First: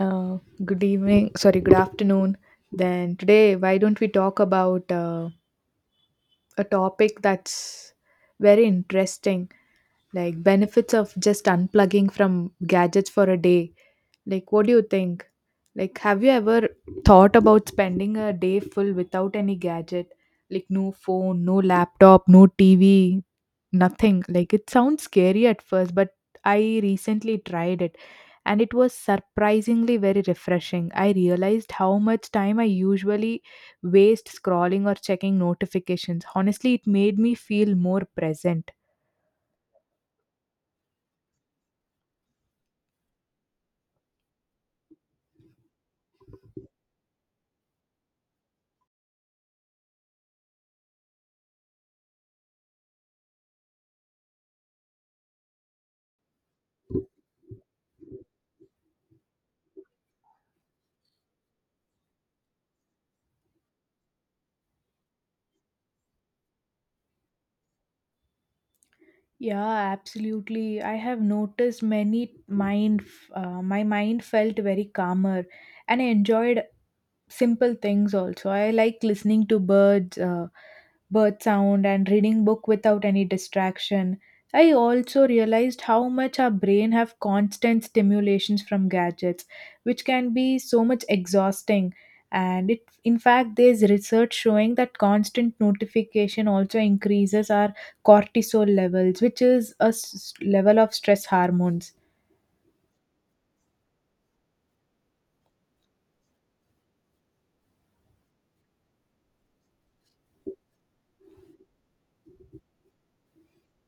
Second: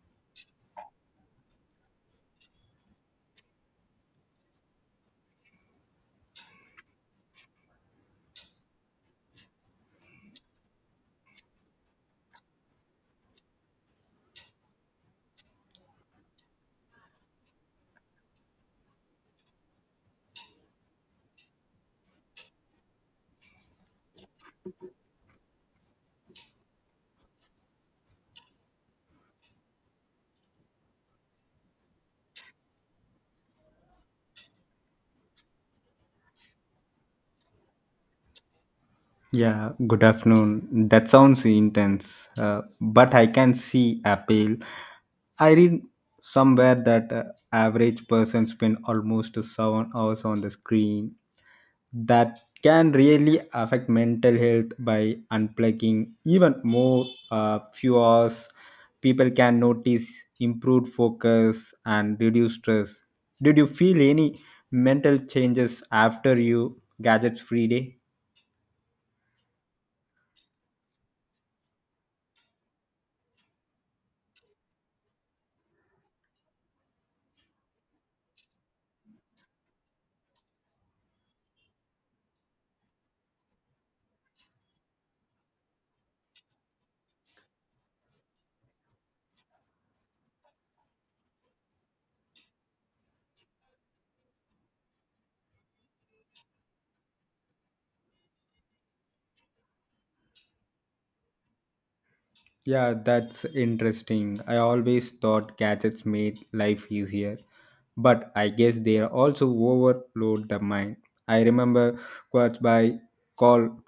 Uh, good evening, sorry, good afternoon. Then today, why don't we talk about a topic that's very interesting, like benefits of just unplugging from gadgets for a day? Like, what do you think? Like, have you ever thought about spending a day full without any gadget? Like, no phone, no laptop, no TV, nothing. Like it sounds scary at first, but I recently tried it and it was surprisingly very refreshing. I realized how much time I usually waste scrolling or checking notifications. Honestly, it made me feel more present. Yeah, good afternoon. That sounds intense, but I can see appeal. I read somewhere that average person spend almost 7 hours on the screen. That can really affect mental health by unplugging even more. Few hours, people can notice improved focus and reduce stress. Did you feel any mental changes after you gadgets free day? Yeah, absolutely. I have noticed many mind, my mind felt very calmer and I enjoyed simple things also. I like listening to birds, bird sound and reading book without any distraction. I also realized how much our brain have constant stimulations from gadgets, which can be so much exhausting. And it, in fact, there's research showing that constant notification also increases our cortisol levels, which is a level of stress hormones. Yeah, that's interesting. I always thought gadgets made life easier, but I guess they also overload the mind. I remember quotes by Call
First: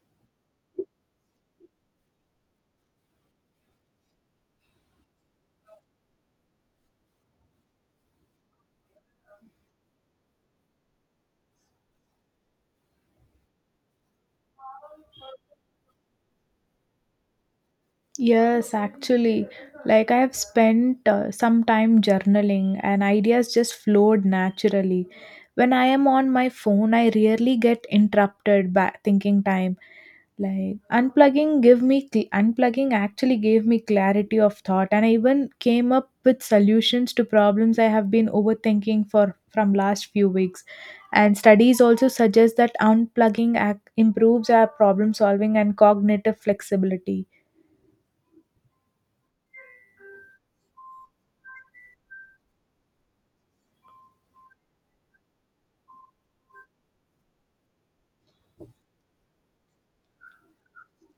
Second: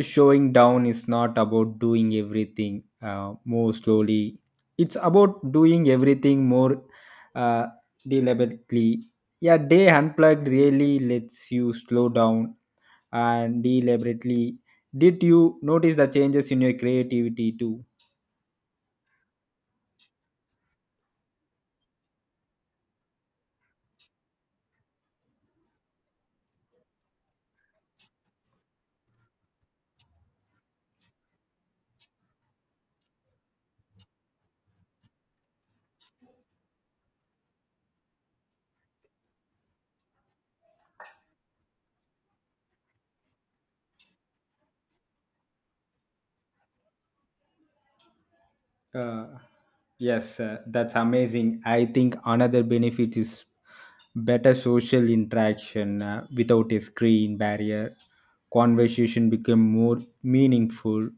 showing down is not about doing everything more slowly, it's about doing everything more uh, deliberately. Yeah, day unplugged really lets you slow down and deliberately. Did you notice the changes in your creativity too? Yes, actually, like I have spent some time journaling and ideas just flowed naturally. When I am on my phone, I rarely get interrupted by thinking time. Like unplugging actually gave me clarity of thought and I even came up with solutions to problems I have been overthinking for from last few weeks. And studies also suggest that improves our problem solving and cognitive flexibility. Uh, yes, that's amazing. I think another benefit is better social interaction without a screen barrier. Conversation become more meaningful.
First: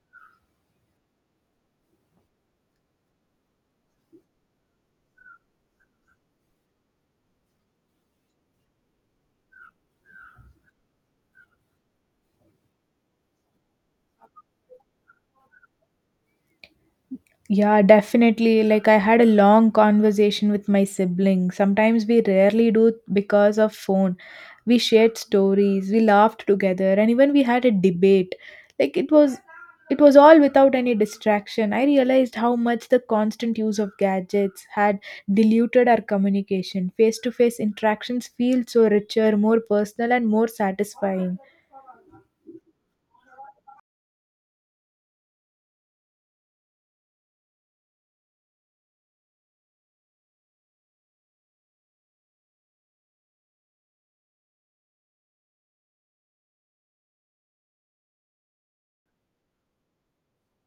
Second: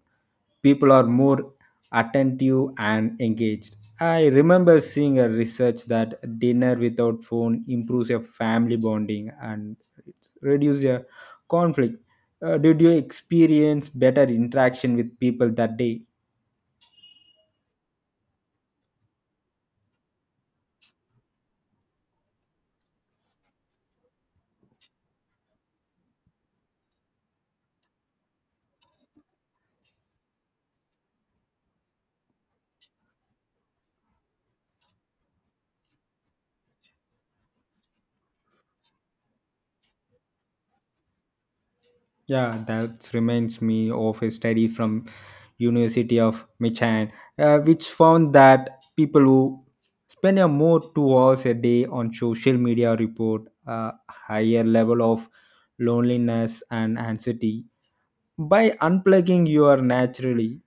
People are more attentive and engaged. I remember seeing a research that dinner without phone improves your family bonding and reduce your conflict. Did you experience better interaction with people that day? Yeah, definitely. Like, I had a long conversation with my sibling. Sometimes we rarely do because of phone. We shared stories, we laughed together, and even we had a debate. Like, it was all without any distraction. I realized how much the constant use of gadgets had diluted our communication. Face to face interactions feel so richer, more personal, and more satisfying. Yeah, that reminds me of a study from University of Michigan, which found that people who spend a more 2 hours a day on social media report a higher level of loneliness and anxiety. By unplugging your naturally,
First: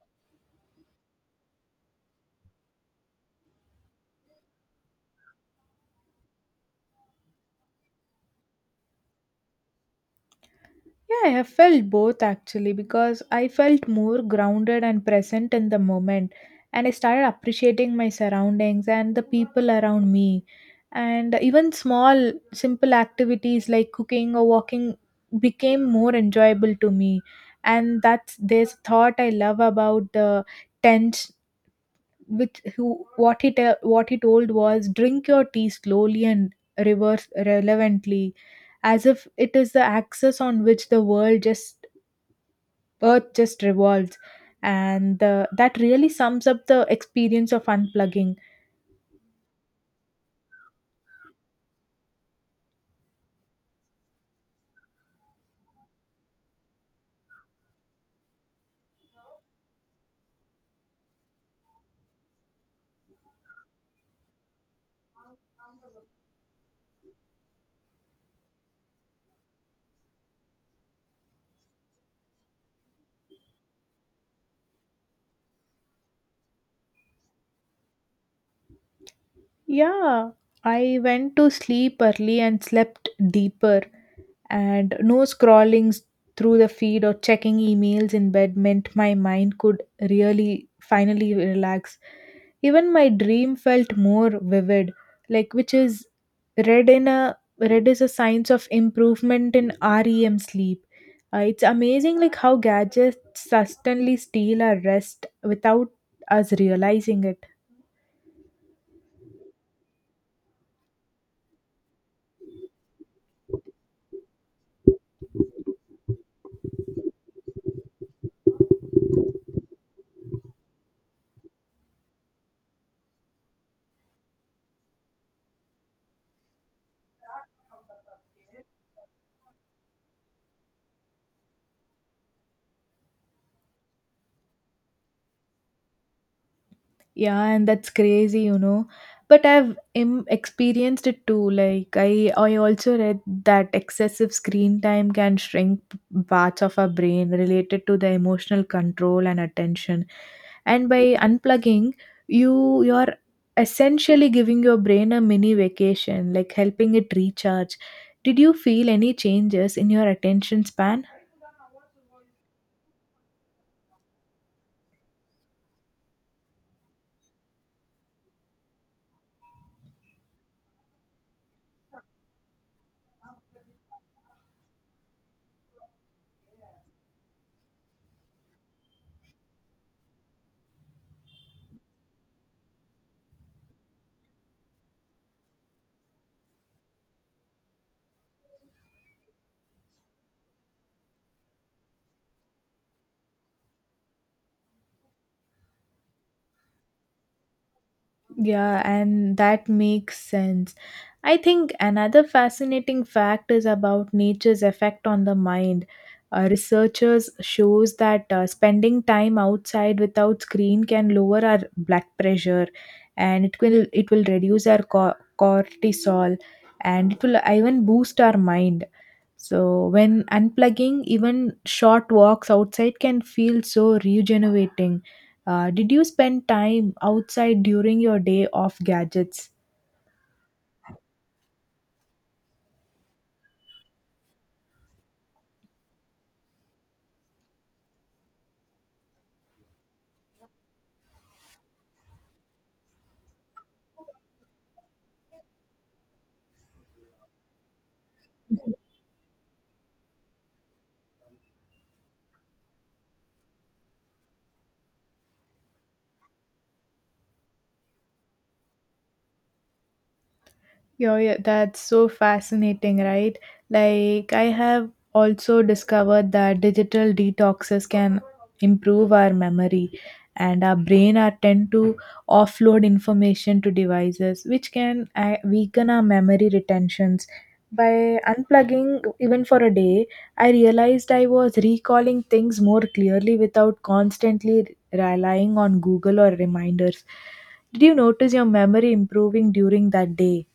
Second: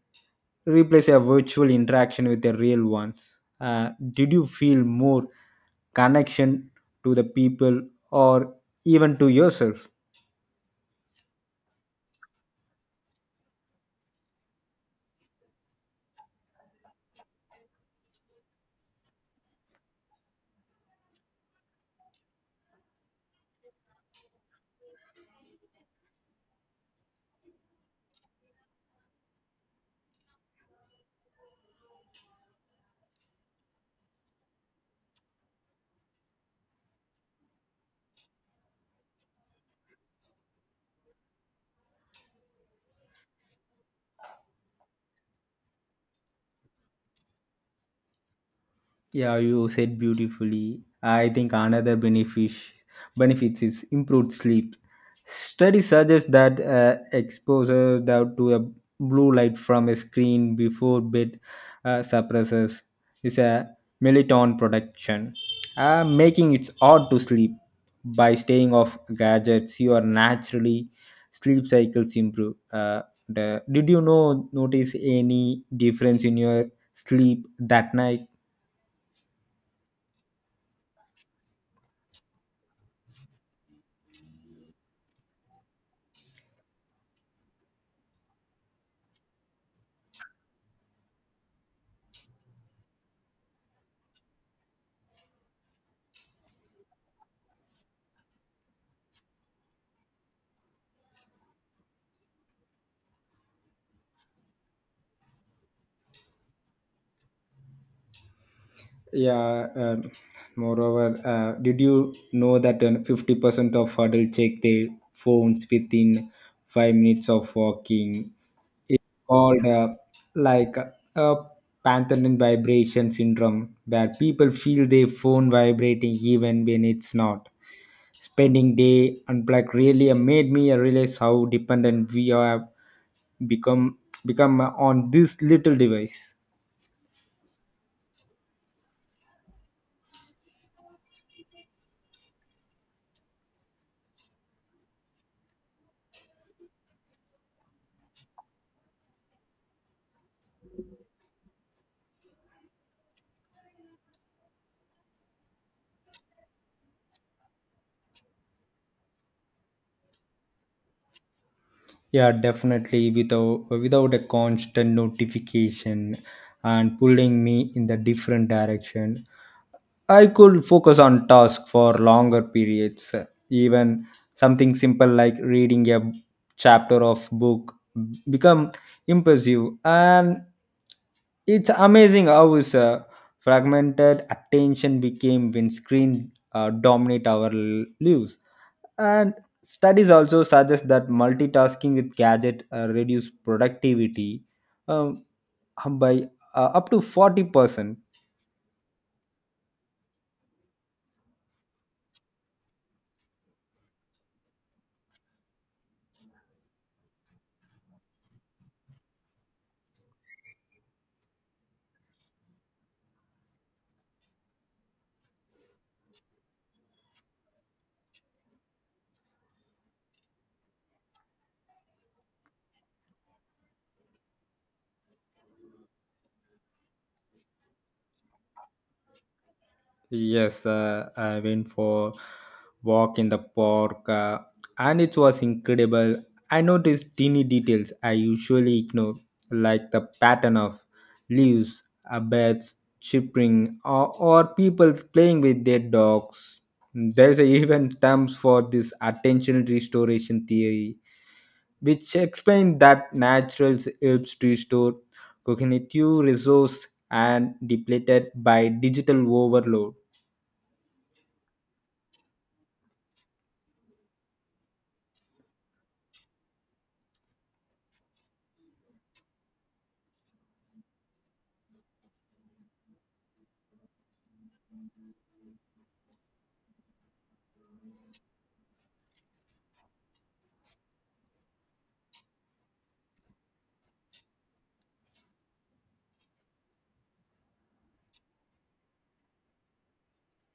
replace a virtual interaction with a real ones. Did you feel more connection to the people or even to yourself? Yeah, I have felt both actually because I felt more grounded and present in the moment. And I started appreciating my surroundings and the people around me. And even small, simple activities like cooking or walking became more enjoyable to me. And that's this thought I love about the tent, which who what he te- what he told was drink your tea slowly and reverse relevantly as if it is the axis on which the world just earth just revolves, and that really sums up the experience of unplugging. Yeah, you said beautifully. I think another benefits is improved sleep. Studies suggest that exposure down to a blue light from a screen before bed suppresses is a melatonin production, making it hard to sleep. By staying off gadgets, your naturally sleep cycles improve. Did you know notice any difference in your sleep that night? Yeah, I went to sleep early and slept deeper, and no scrolling through the feed or checking emails in bed meant my mind could really finally relax. Even my dream felt more vivid, like which is read is a signs of improvement in REM sleep. It's amazing like how gadgets suddenly steal our rest without us realizing it. Yeah. Moreover, did you know that 50% of adults check their phones within 5 minutes of walking? It's called like a panthernin vibration syndrome, where people feel their phone vibrating even when it's not. Spending day unplugged really made me realize how dependent we have become become on this little device. Yeah, and that's crazy, you know. But experienced it too. Like I also read that excessive screen time can shrink parts of our brain related to the emotional control and attention. And by unplugging, you're essentially giving your brain a mini vacation, like helping it recharge. Did you feel any changes in your attention span? Yeah, definitely without a constant notification and pulling me in the different direction. I could focus on task for longer periods. Even something simple like reading a chapter of book become impressive, and it's amazing how is fragmented attention became when screen dominate our lives, and studies also suggest that multitasking with gadget reduce productivity um, by up to 40%. Yeah, and that makes sense. I think another fascinating fact is about nature's effect on the mind. Researchers shows that spending time outside without screen can lower our blood pressure, and it will reduce our cortisol, and it will even boost our mind. So when unplugging, even short walks outside can feel so rejuvenating. Did you spend time outside during your day off gadgets? Yes, I went for walk in the park, and it was incredible. I noticed teeny details I usually ignore, like the pattern of leaves, birds chirping, or people playing with their dogs. There's a even terms for this attention restoration theory, which explains that natural helps to restore cognitive resource and depleted by digital overload. Yeah, yeah, that's so fascinating, right? Like, I have also discovered that digital detoxes can improve our memory, and our brain are tend to offload information to devices which can weaken our memory retentions. By unplugging even for a day, I realized I was recalling things more clearly without constantly relying on Google or reminders. Did you notice your memory improving during that day?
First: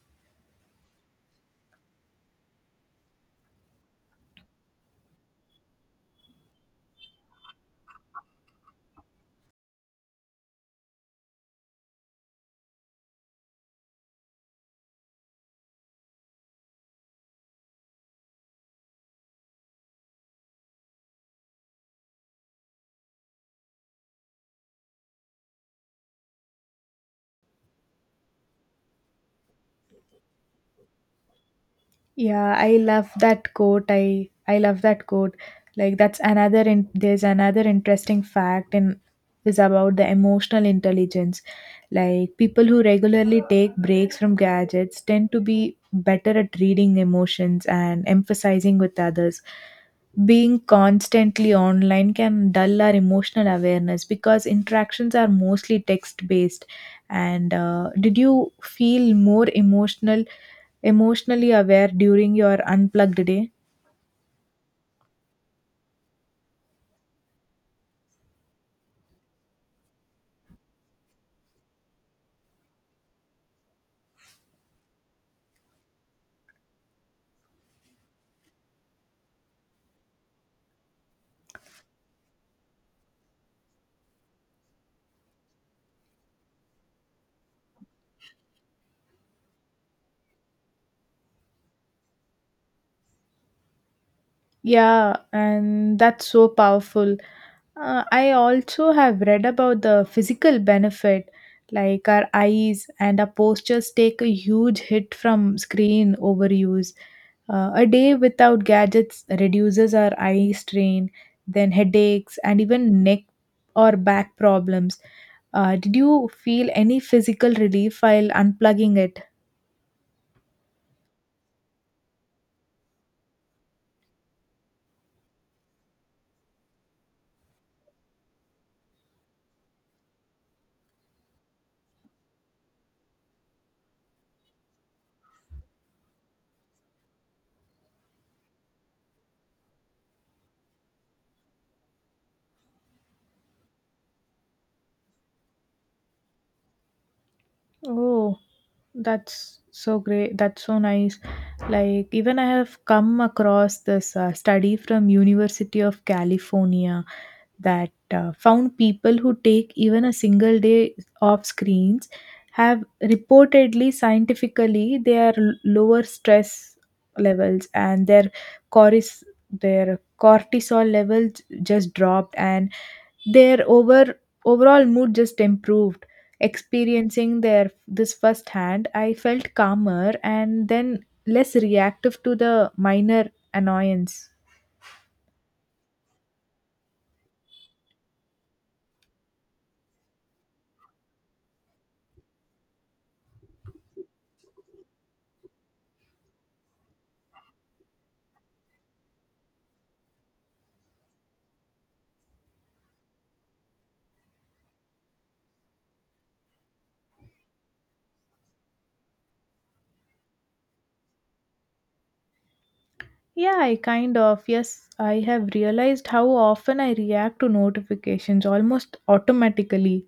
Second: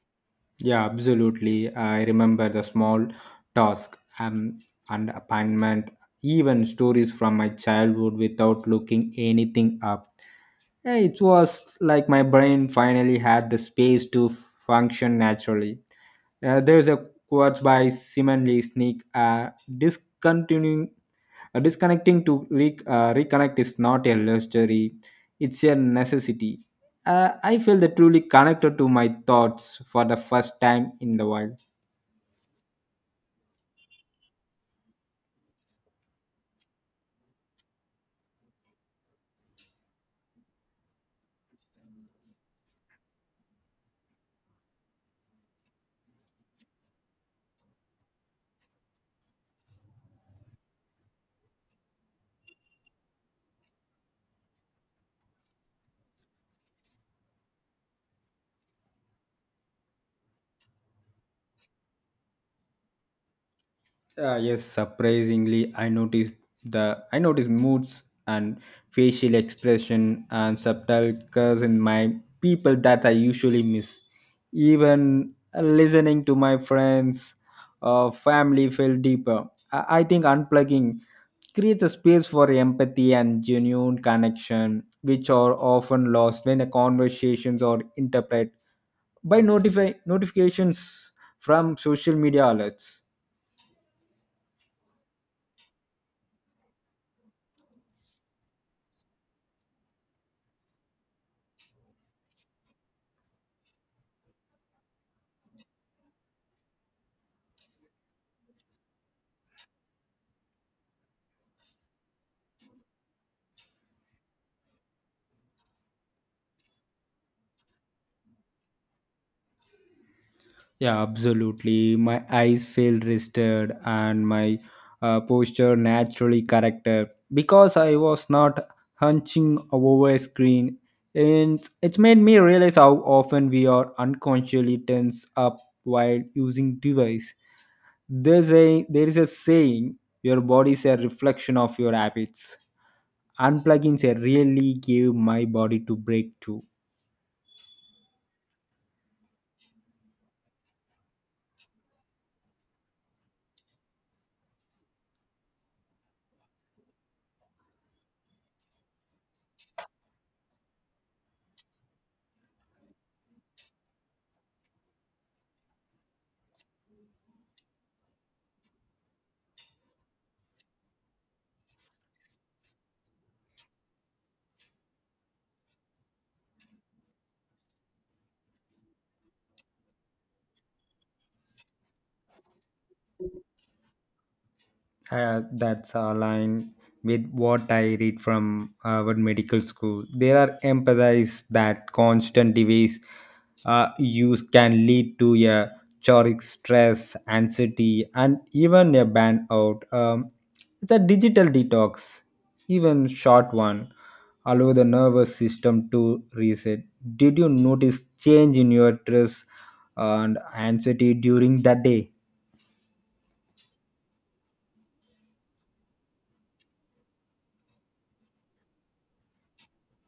Yeah, absolutely. I remember the small task and appointment, even stories from my childhood without looking anything up. It was like my brain finally had the space to function naturally. There's a quote by Simon Lee Sneak discontinuing, disconnecting to reconnect is not a luxury, it's a necessity. I feel that truly connected to my thoughts for the first time in the while. Yeah, I love that quote. I love that quote. Like that's there's another interesting fact in is about the emotional intelligence. Like people who regularly take breaks from gadgets tend to be better at reading emotions and emphasizing with others. Being constantly online can dull our emotional awareness because interactions are mostly text based. And did you feel more emotionally aware during your unplugged day? Yes, surprisingly, I noticed moods and facial expression and subtle curves in my people that I usually miss. Even listening to my friends or family felt deeper. I think unplugging creates a space for empathy and genuine connection, which are often lost when the conversations are interpreted by notify notifications from social media alerts. Yeah, and that's so powerful. I also have read about the physical benefit, like our eyes and our postures take a huge hit from screen overuse. A day without gadgets reduces our eye strain, then headaches, and even neck or back problems. Did you feel any physical relief while unplugging it? Yeah, absolutely. My eyes feel rested and my posture naturally corrected because I was not hunching over a screen. And it's made me realize how often we are unconsciously tense up while using device. There is a saying your body is a reflection of your habits. Unplugging a really gave my body to break too. Oh. That's so great. That's so nice. Like even I have come across this study from University of California that found people who take even a single day off screens have reportedly scientifically their lower stress levels and their cortis their cortisol levels just dropped, and their overall mood just improved. Experiencing their this firsthand, I felt calmer and then less reactive to the minor annoyance. That's aligned with what I read from Harvard Medical School. There are empathies that constant device use can lead to a chronic stress, anxiety, and even a burnout. It's a digital detox, even short one, allow the nervous system to reset. Did you notice change in your stress and anxiety during that day? Yeah I kind of yes I have realized how often I react to notifications almost automatically.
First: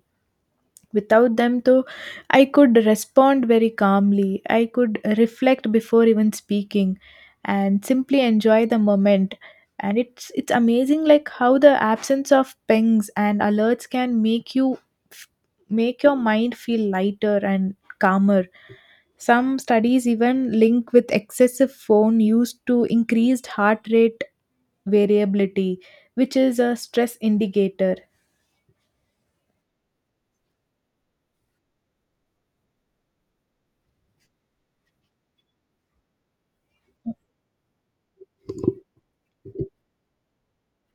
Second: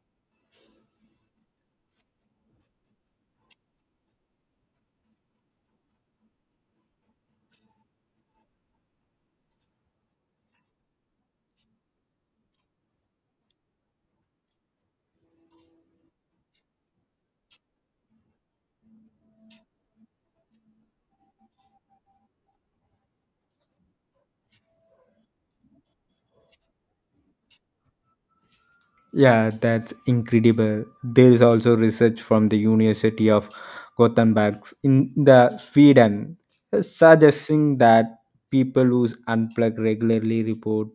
Without them, though, I could respond very calmly. I could reflect before even speaking and simply enjoy the moment. And it's amazing like how the absence of pings and alerts can make you f- make your mind feel lighter and calmer. Some studies even link with excessive phone use to increased heart rate variability, which is a stress indicator. Yeah, that's incredible. There is also research from the University of Gothenburg in the Sweden suggesting that people who unplug regularly report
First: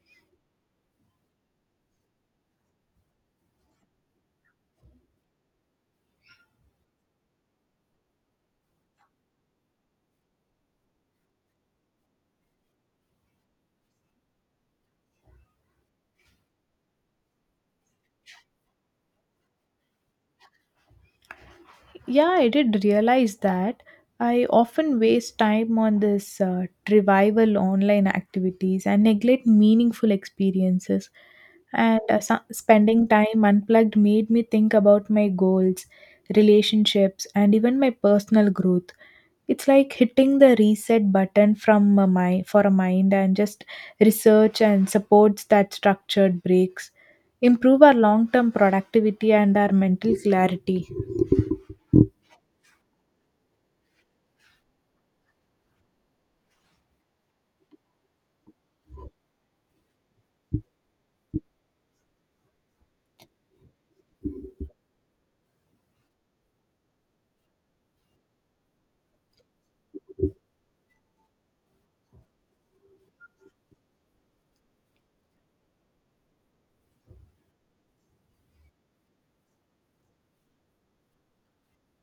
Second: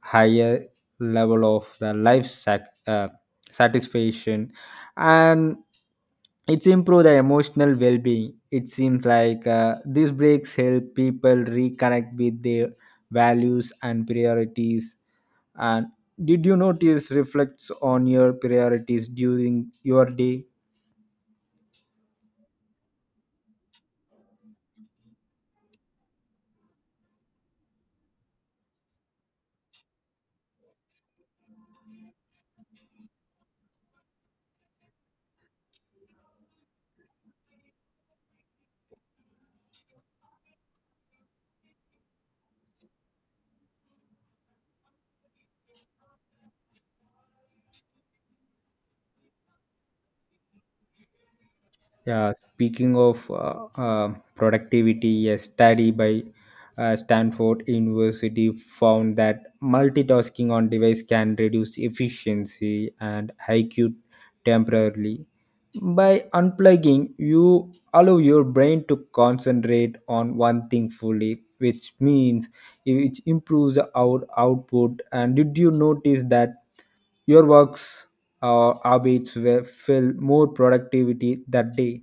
higher level of the satisfaction, and it's improve the emotional well-being. It seems like these breaks help people reconnect with their values and priorities, and did you notice reflects on your priorities during your day? Yeah, I did realize that. I often waste time on this revival online activities and neglect meaningful experiences. And spending time unplugged made me think about my goals, relationships, and even my personal growth. It's like hitting the reset button for a mind, and just research and supports that structured breaks improve our long-term productivity and our mental clarity. Yeah, speaking of productivity, a study by Stanford University found that multitasking on device can reduce efficiency and IQ temporarily. By unplugging, you allow your brain to concentrate on one thing fully, which improves our output. And did you notice that your works or habits were feel more productivity that day?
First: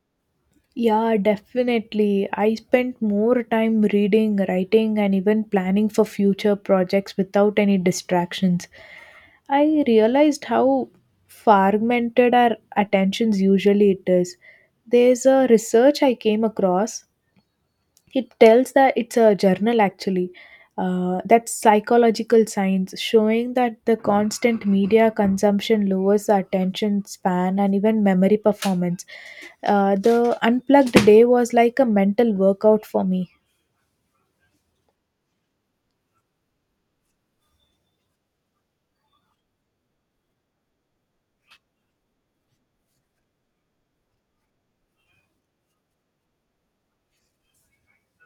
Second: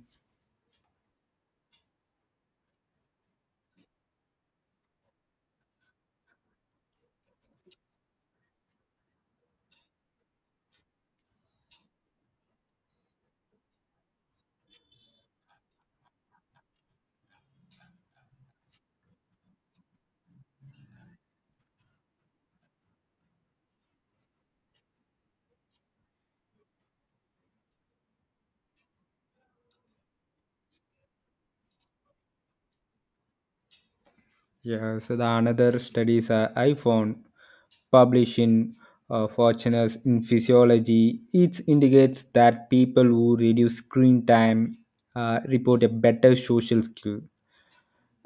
Yeah, definitely. I spent more time reading, writing, and even planning for future projects without any distractions. I realized how fragmented our attentions usually it is. There's a research I came across, it tells that it's a journal actually. That's psychological science showing that the constant media consumption lowers the attention span and even memory performance. The unplugged day was like a mental workout for me. Yeah, so the another studies I found published in Fortuner's in physiology, it indicates that people who reduce screen time report a better social skill,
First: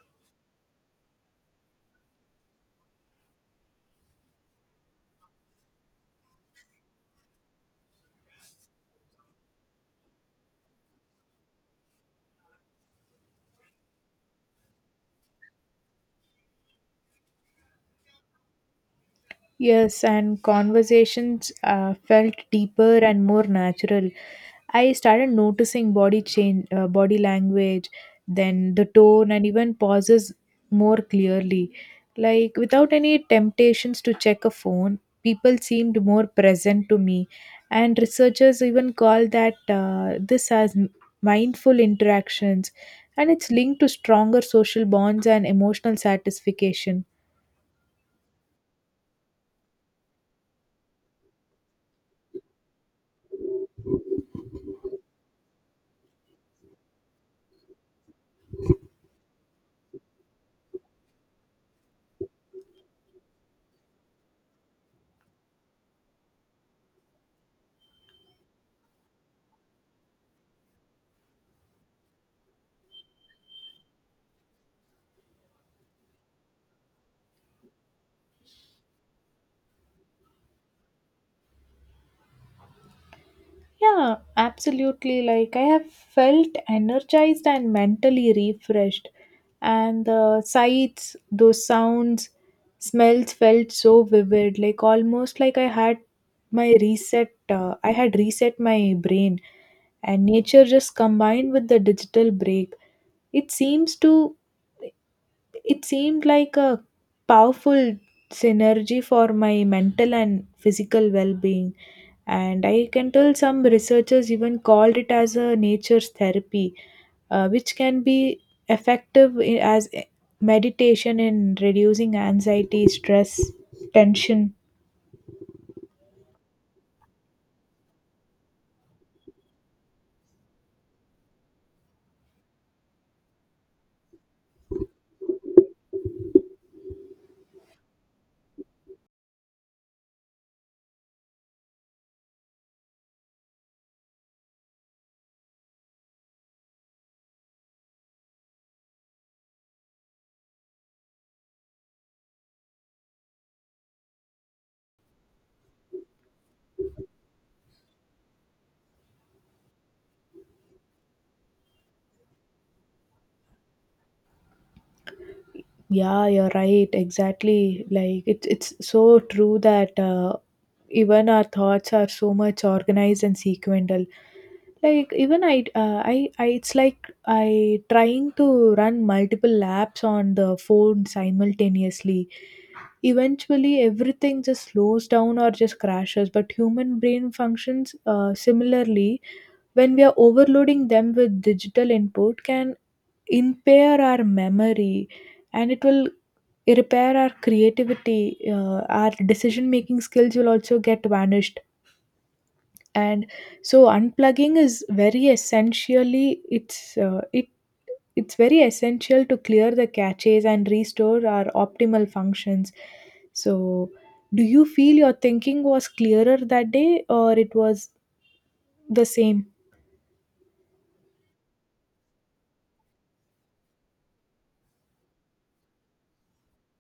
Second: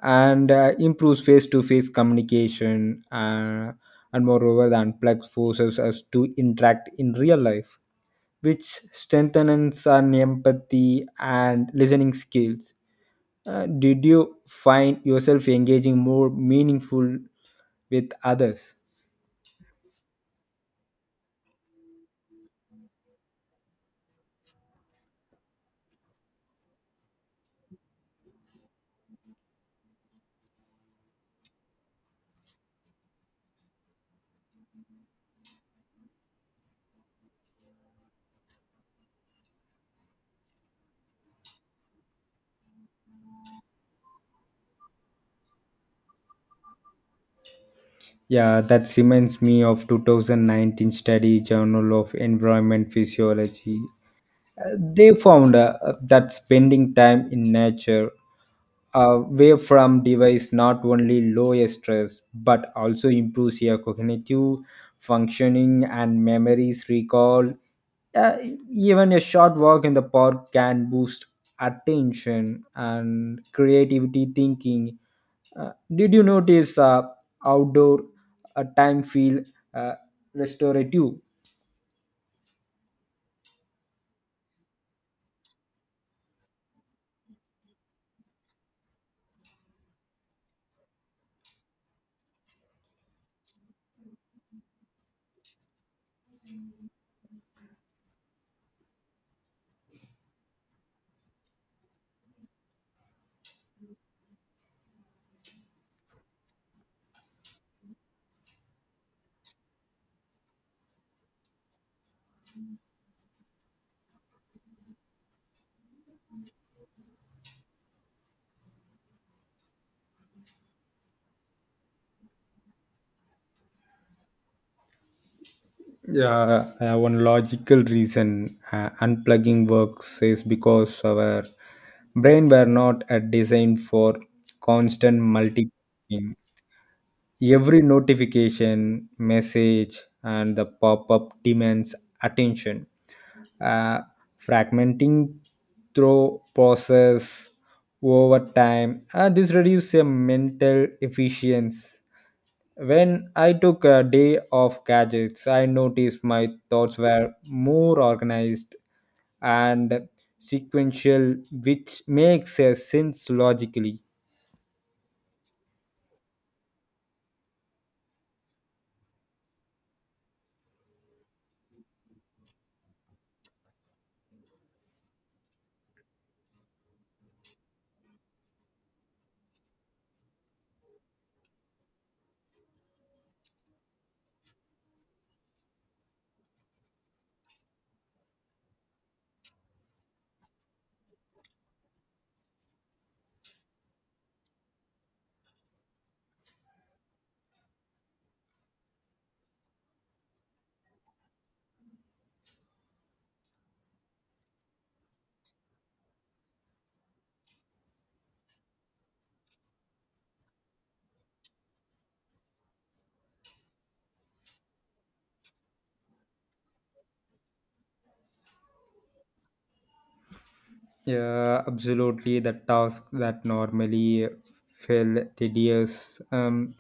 and improves face-to-face communication. And moreover the unplugged forces us to interact in real life, which strengthens our empathy and listening skills. Did you find yourself engaging more meaningful with others? Yes, and conversations felt deeper and more natural. I started noticing body language, then the tone, and even pauses more clearly. Like without any temptations to check a phone, people seemed more present to me, and researchers even call that this as mindful interactions, and it's linked to stronger social bonds and emotional satisfaction. Yeah, that reminds me of 2019 study journal of environment physiology. They found that spending time in nature away from device not only lowers stress but also improves your cognitive functioning and memories recall. Uh, Even a short walk in the park can boost attention and creativity thinking. Did you notice outdoor time feel uh, restorative? Yeah, absolutely. Like, I have felt energized and mentally refreshed. And the sights, those sounds, smells felt so vivid, like almost like I had I had reset my brain. And nature just combined with the digital break. It seems to, it seemed like a powerful synergy for my mental and physical well being. And I can tell some researchers even called it as a nature's therapy, which can be effective meditation in reducing anxiety, stress, tension. Yeah, one logical reason unplugging works is because our brain were not designed for constant multitasking. Every notification, message, and the pop-up demands attention. Uh, Fragmenting through process over time. This reduces a mental efficiency when I took a day off gadgets. I noticed my thoughts were more organized and sequential, which makes a sense logically. Yeah, you're right exactly. Like it's so true that even our thoughts are so much organized and sequential. Like even I it's like I trying to run multiple apps on the phone simultaneously, eventually everything just slows down or just crashes. But human brain functions similarly, when we are overloading them with digital input can impair our memory, and it will repair our creativity. Uh, our decision making skills will also get vanished. And so unplugging is very essentially it's it it's very essential to clear the caches and restore our optimal functions. So do you feel your thinking was clearer that day, or it was the same? Yeah, absolutely. The tasks that normally feel tedious,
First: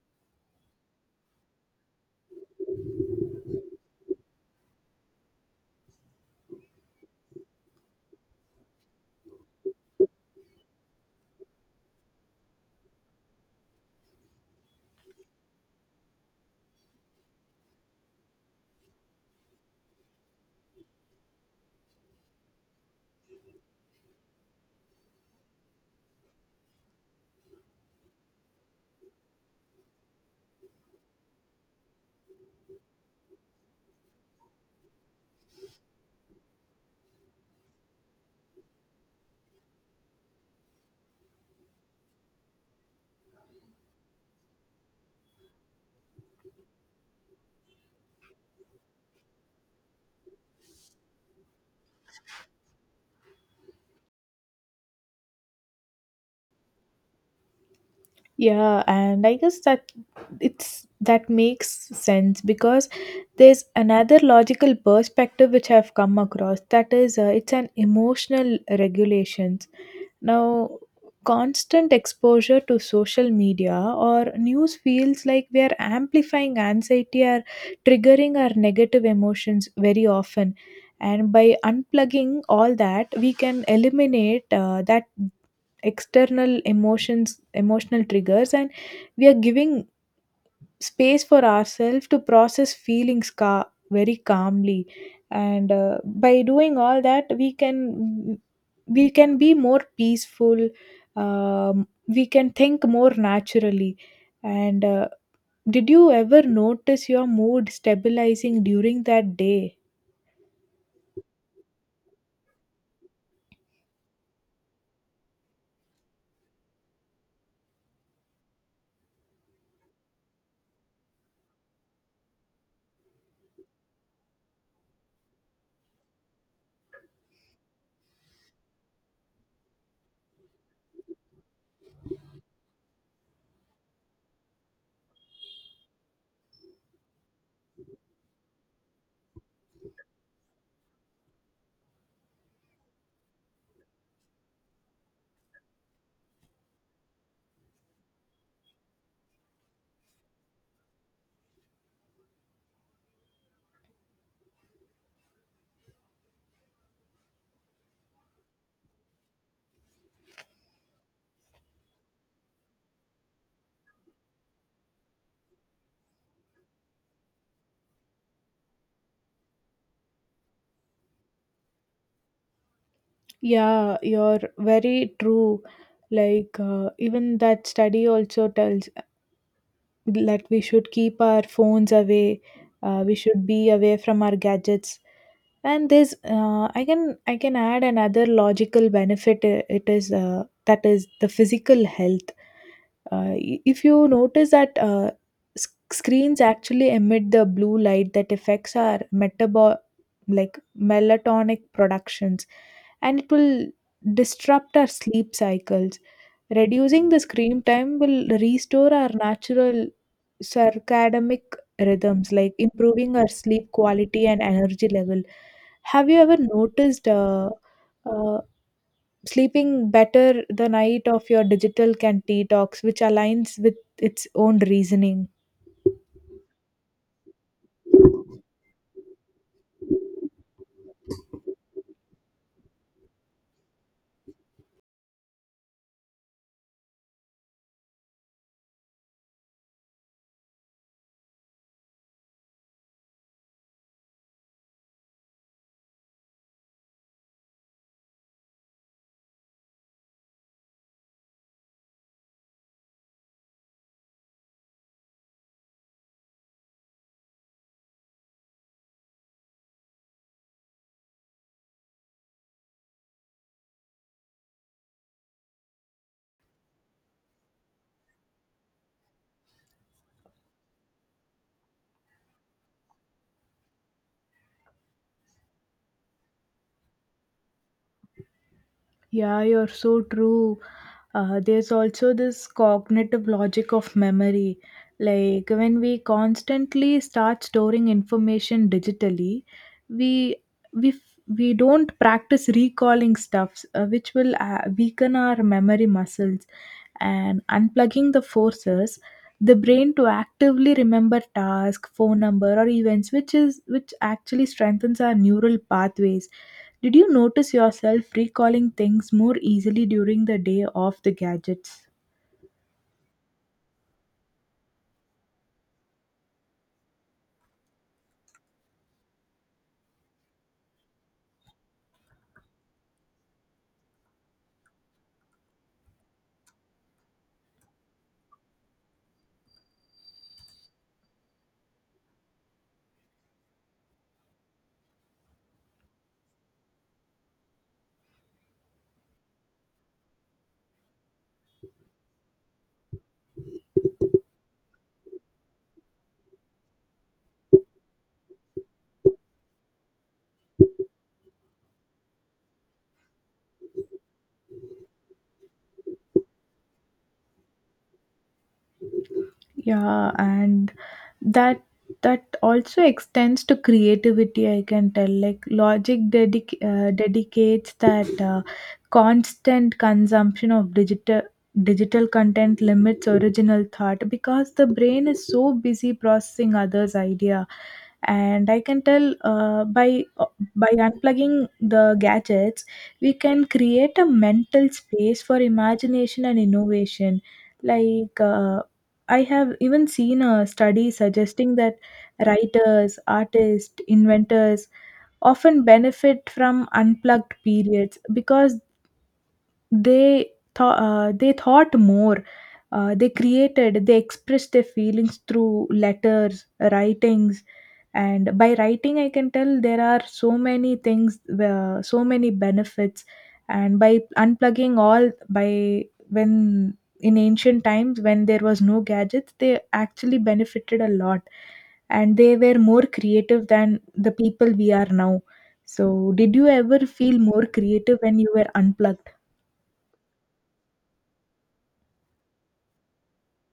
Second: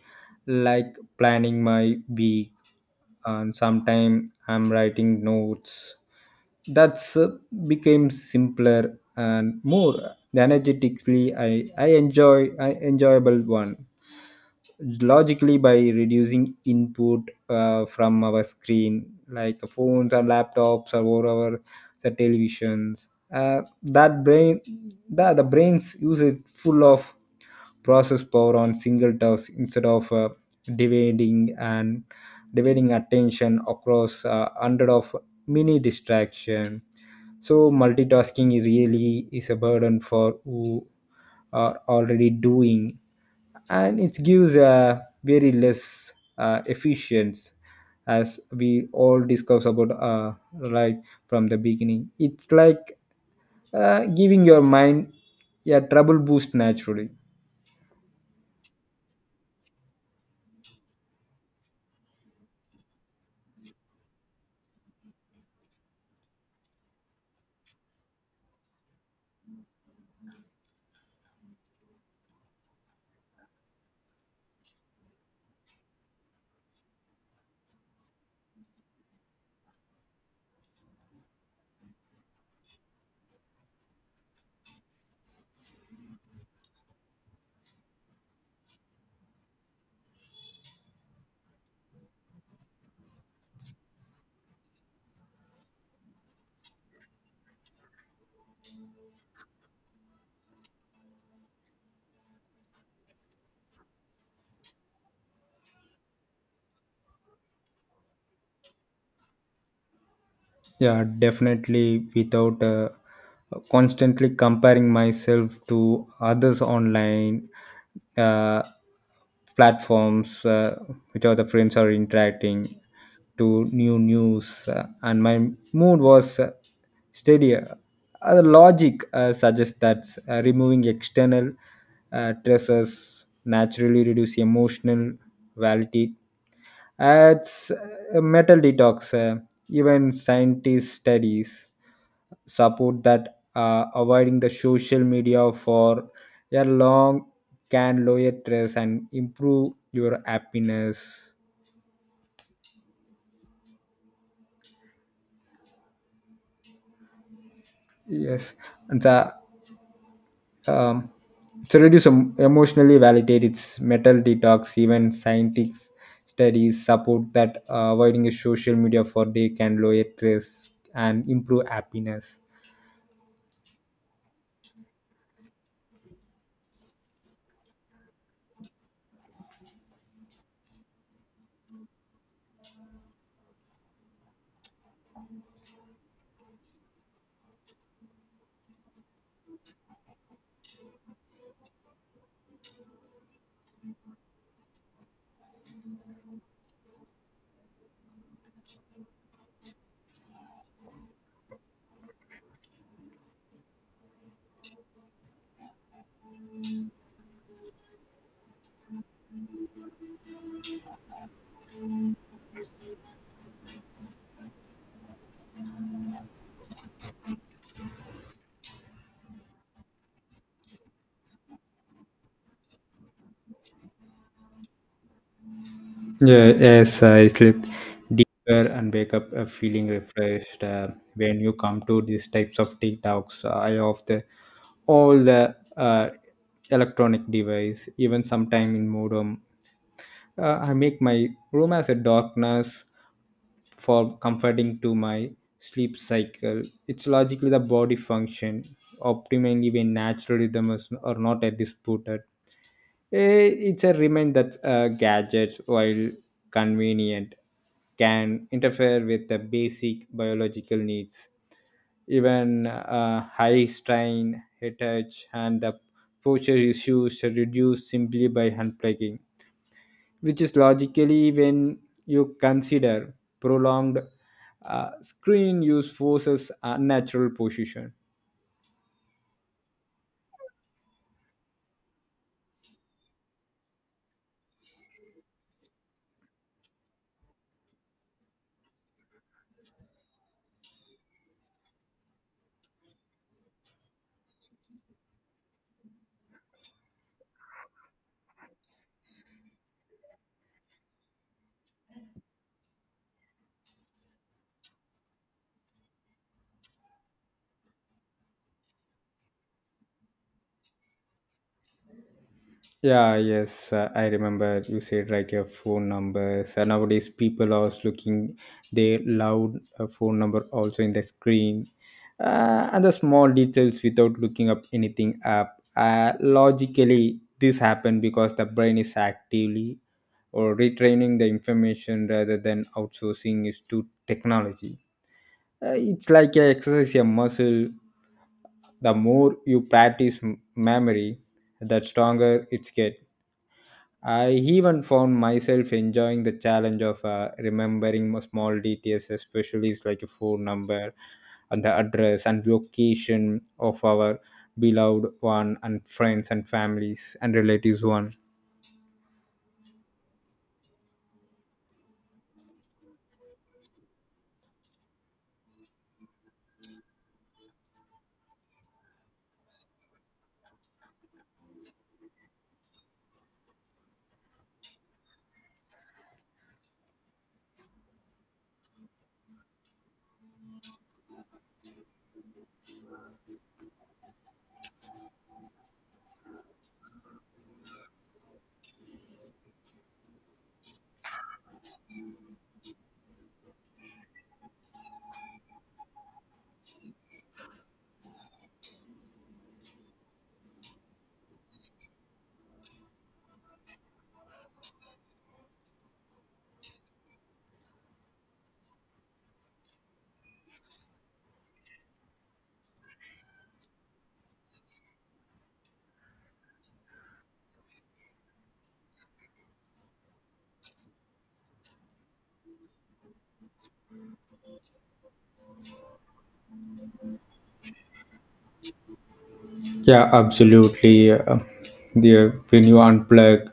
like planning my week, and sometimes I'm writing notes. That's Became simpler and more energetically. I enjoyable one logically by reducing input from our screen like phones or laptops or whatever the televisions, that brain, the brains use it full of process power on single task instead of dividing and dividing attention across hundred of mini distraction. So multitasking is really is a burden for who are already doing, and it gives a very less efficient, as we all discussed about, right from the beginning. It's like giving your mind a trouble boost naturally. Yeah, and I guess that it's that makes sense because there's another logical perspective which I've come across, that is it's an emotional regulations. Now, constant exposure to social media or news feels like we are amplifying anxiety or triggering our negative emotions very often. And by unplugging all that, we can eliminate that external emotions emotional triggers, and we are giving space for ourselves to process feelings very calmly. And by doing all that, we can be more peaceful. Um, we can think more naturally. And did you ever notice your mood stabilizing during that day? Yeah, definitely without constantly comparing myself to others online uh, platforms, which other friends are interacting to new news, and my mood was steady. The logic suggests that removing external stressors naturally reduce emotional volatility. It's a metal detox. Even scientist studies support that avoiding the social media for a long can lower stress and improve your happiness. Yes, and the um, to reduce emotionally validate its metal detox. Even scientists studies support that avoiding a social media for day can lower stress and improve happiness. Yeah, you're very true. Like even that study also tells that we should keep our phones away. Uh, we should be away from our gadgets. And there's I can add another logical benefit. Uh, it is that is the physical health. If you notice that screens actually emit the blue light that affects our metabo like melatonin productions, and it will disrupt our sleep cycles. Reducing the screen time will restore our natural circadian rhythms, like improving our sleep quality and energy level. Have you ever noticed uh, sleeping better the night of your digital can detox, which aligns with its own reasoning? Yeah, yes, I slept deeper and wake up feeling refreshed. When you come to these types of TikToks, I off the all the electronic device, even sometime in modem. I make my room as a darkness for comforting to my sleep cycle. It's logically the body function optimally when natural rhythm is are not a disputed. It's a remind that gadgets, while convenient, can interfere with the basic biological needs. Even high strain, headache, and the posture issues are reduced simply by unplugging, which is logically when you consider prolonged screen use forces unnatural position. Yeah, you're so true. There's also this cognitive logic of memory. Like when we constantly start storing information digitally, we we don't practice recalling stuffs, which will weaken our memory muscles. And unplugging the forces the brain to actively remember task, phone number, or events, which actually strengthens our neural pathways. Did you notice yourself recalling things more easily during the day of the gadgets? Yeah, yes, I remember you said like your phone numbers. Nowadays, people are looking their loud phone number also in the screen, and the small details without looking up anything up. Logically, this happened because the brain is actively or retraining the information rather than outsourcing is to technology. It's like a exercise a muscle. The more you practice memory, the stronger it gets. I even found myself enjoying the challenge of remembering small details, especially it's like a phone number and the address and location of our beloved one and friends and families and relatives one. Yeah, and that that also extends to creativity, I can tell. Like logic dedicates that constant consumption of digital content limits original thought because the brain is so busy processing others' idea. And I can tell by unplugging the gadgets, we can create a mental space for imagination and innovation. Like I have even seen a study suggesting that writers, artists, inventors often benefit from unplugged periods because they thought more. They created, they expressed their feelings through letters, writings, and by writing I can tell there are so many things, so many benefits. And by unplugging all, by when in ancient times when there was no gadgets, they actually benefited a lot, and they were more creative than the people we are now. So did you ever feel more creative when you were unplugged? Yeah, absolutely. When you unplug,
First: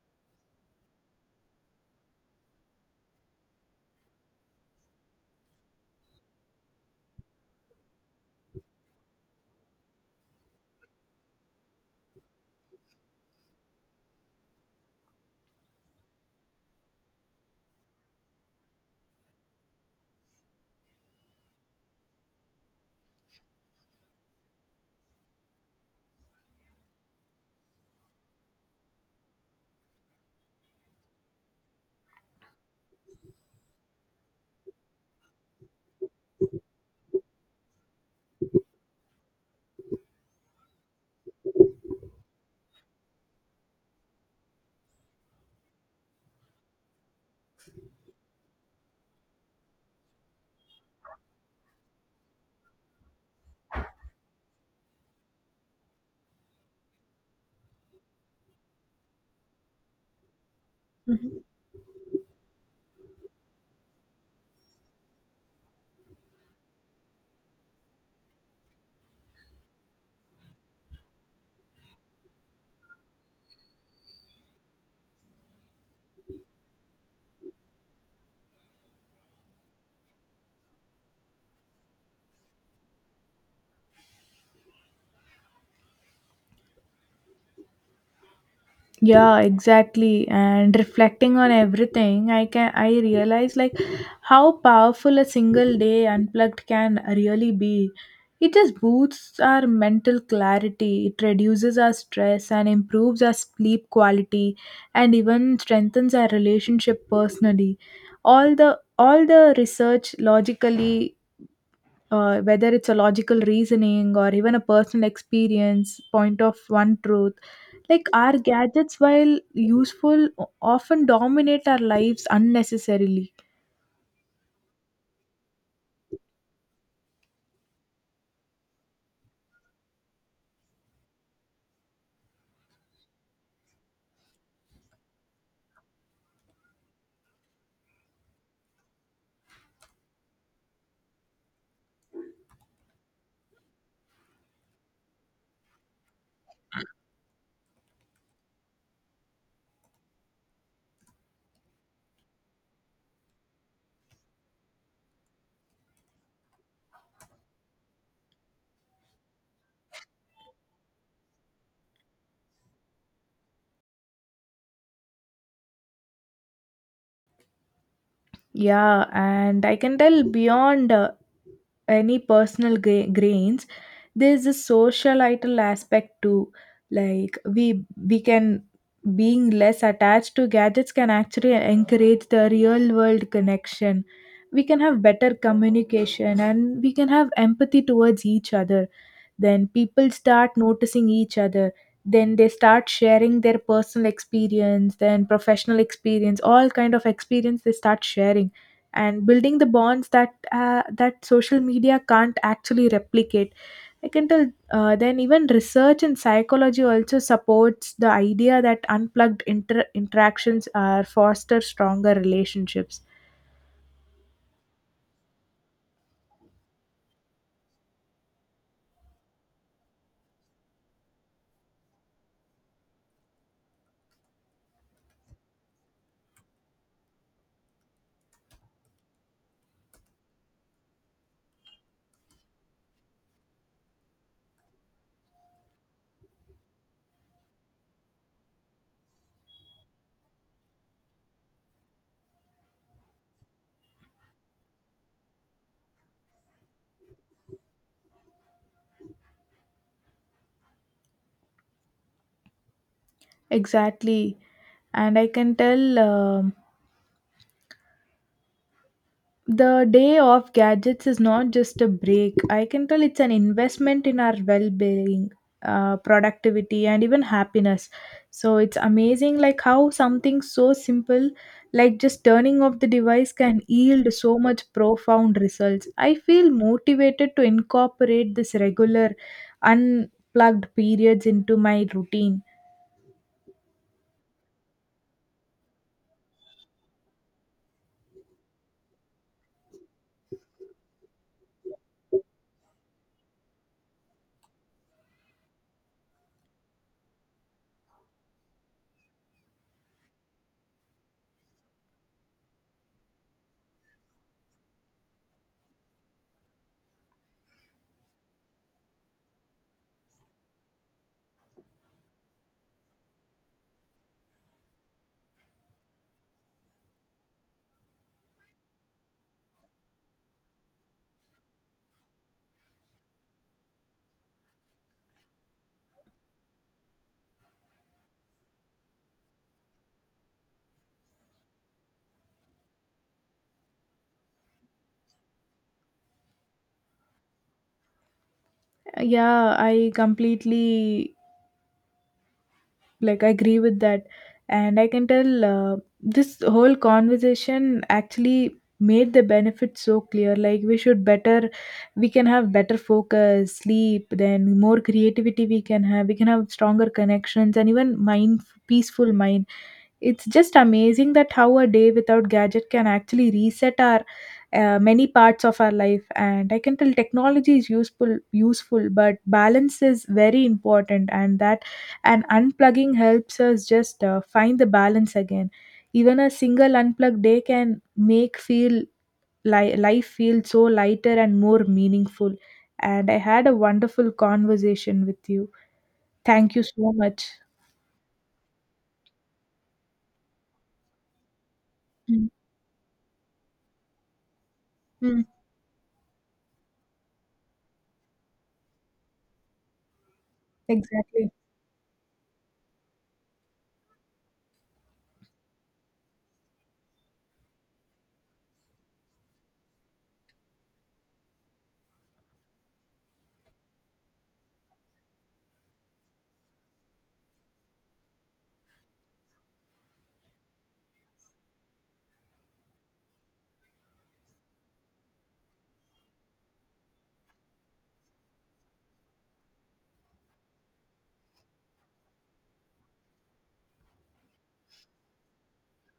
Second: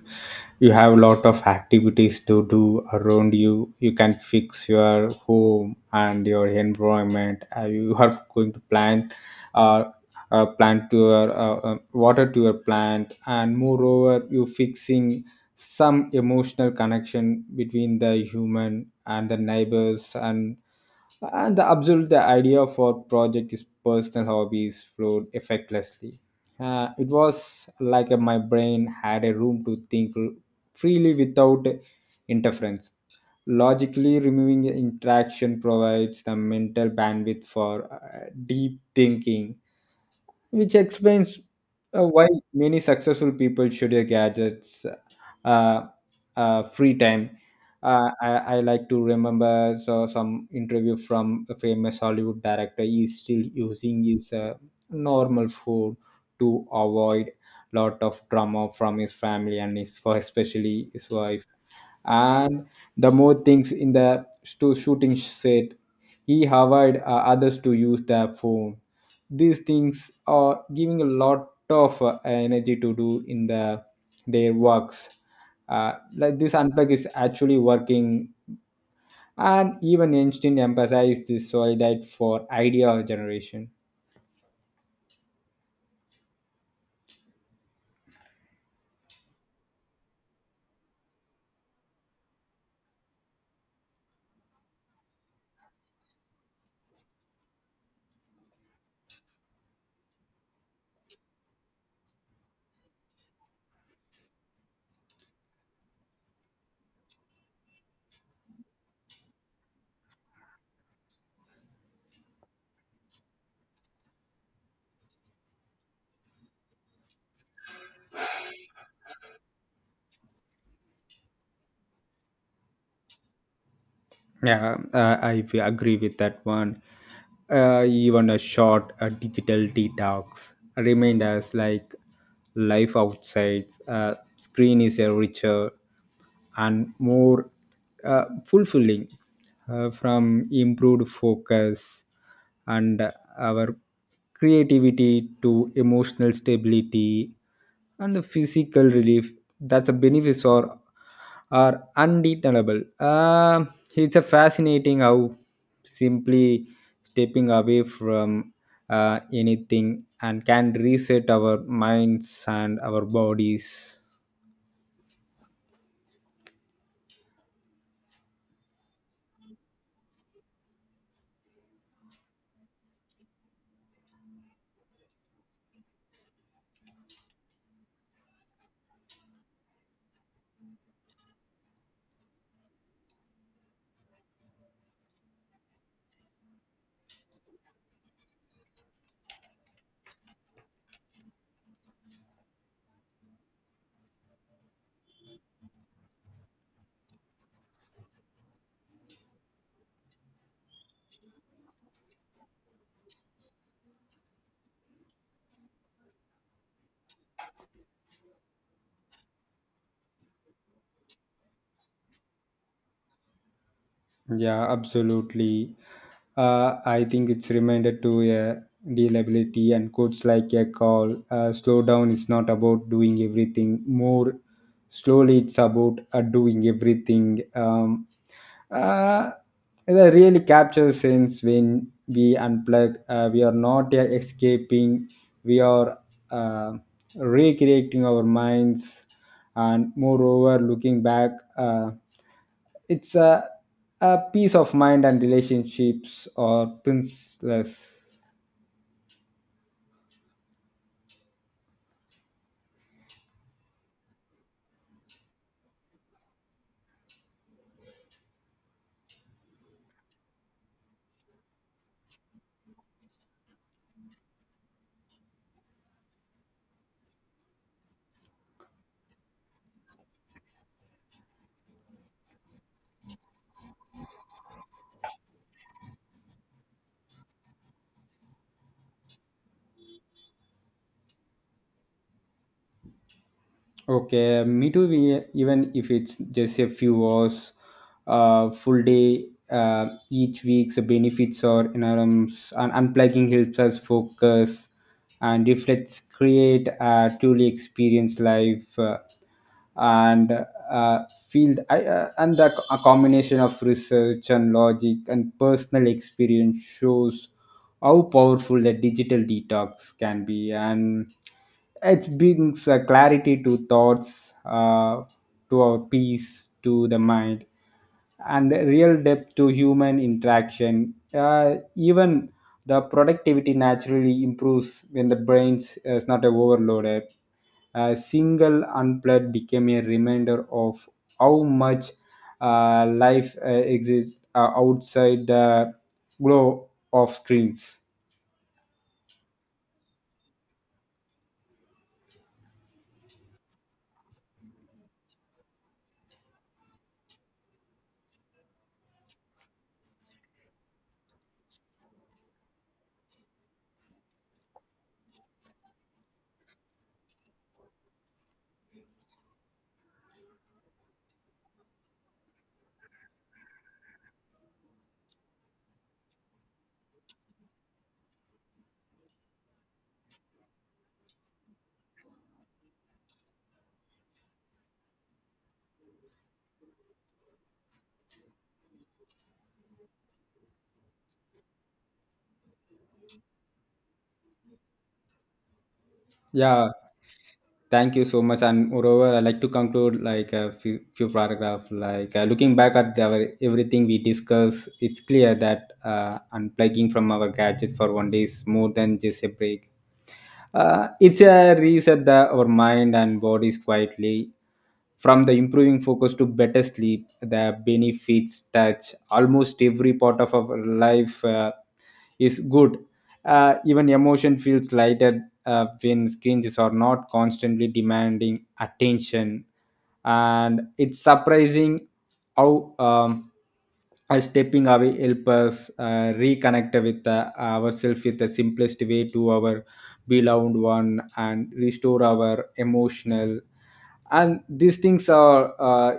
you have a lot of activities to do around you. You can fix your home and your environment. You are going to plant, uh, plant to your water to your plant, and moreover, you fixing some emotional connection between the human and the neighbors and the absolute the idea for project is personal hobbies flowed effortlessly. It was like my brain had a room to think freely without interference. Logically, removing interaction provides the mental bandwidth for deep thinking, which explains why many successful people schedule gadgets, uh, free time. Uh, I, I like to remember some interview from a famous Hollywood director. He's still using his normal phone to avoid lot of drama from his family and his, especially his Mhm. wife. And the more things in the shooting set, he avoid others to use their phone. These things are giving a lot of energy to do in the their works. Like this unplug is actually working, and even Einstein emphasized this solid for idea generation. Yeah, exactly. And reflecting on everything, I can, I realize like how powerful a single day unplugged can really be. It just boosts our mental clarity, it reduces our stress and improves our sleep quality, and even strengthens our relationship personally. All the research logically, whether it's a logical reasoning or even a personal experience, point of one truth, like our gadgets, while useful, often dominate our lives unnecessarily. Yeah, agree with that one. Even a short digital detox remind us like life outside screen is a richer and more fulfilling. From improved focus and our creativity to emotional stability and the physical relief, that's a benefits or are undeniable. It's a fascinating how simply stepping away from anything and can reset our minds and our bodies. Yeah, and I can tell beyond any personal grains, there's a societal aspect too. Like we can being less attached to gadgets can actually encourage the real world connection. We can have better communication and we can have empathy towards each other. Then people start noticing each other, then they start sharing their personal experience, then professional experience, all kind of experience they start sharing, and building the bonds that social media can't actually replicate, I can tell. Then even research in psychology also supports the idea that unplugged interactions are foster stronger relationships. Yeah, absolutely. I think it's reminded to a reliability and quotes like a call. Slow down is not about doing everything more slowly. It's about doing everything. Uh, that really captures sense when we unplug. We are not escaping. We are uh, recreating our minds, and moreover looking back, it's a, a peace of mind and relationships or priceless. Exactly. And I can tell, the day of gadgets is not just a break. I can tell it's an investment in our well being, productivity, and even happiness. So it's amazing, like, how something so simple, like just turning off the device, can yield so much profound results. I feel motivated to incorporate this regular, unplugged periods into my routine. Okay, me too. We, even if it's just a few hours, full day, each week's benefits are enormous, and unplugging helps us focus and reflects create a truly experience life, and uh, field and the a combination of research and logic and personal experience shows how powerful the digital detox can be. And it brings clarity to thoughts, to our peace, to the mind, and real depth to human interaction. Even the productivity naturally improves when the brain is not overloaded. A single unplugged became a reminder of how much life exists outside the glow of screens. Yeah, I completely, like, I agree with that. And I can tell this whole conversation actually made the benefits so clear. Like we should better, we can have better focus sleep, then more creativity we can have, we can have stronger connections and even mind, peaceful mind. It's just amazing that how a day without gadget can actually reset our many parts of our life. And I can tell technology is useful, useful, but balance is very important. And unplugging helps us just find the balance again. Even a single unplugged day can make feel, life feel so lighter and more meaningful. And I had a wonderful conversation with you. Thank you Yeah, so much. thank you so much. And moreover, I like to conclude like a few paragraph. Like Mm, looking back at everything we discuss, it's mm, clear that unplugging from our gadget for one day is more than just a break. It's exactly. a reset our mind and bodies quietly. From the improving focus to better sleep, the benefits touch almost every part of our life. Is good. Even emotion feels lighter when screens are not constantly demanding attention, and it's surprising how stepping away help us reconnect with ourselves with the simplest way to our beloved one, and restore our emotional. And these things are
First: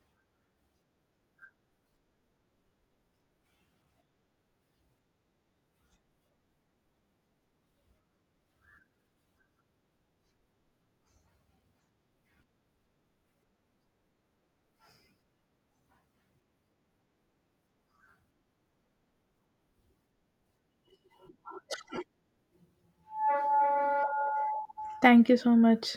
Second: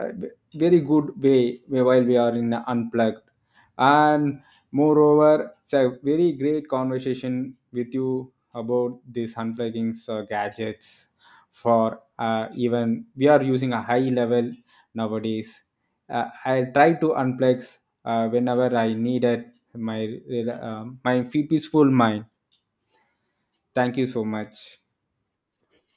uh, very good way while we are in unplugged. And moreover, it's a very great conversation with you about these unplugging gadgets for, even we are using a high level nowadays. I try to unplug whenever I needed my, my peaceful mind. Thank you so much. Thank you so much.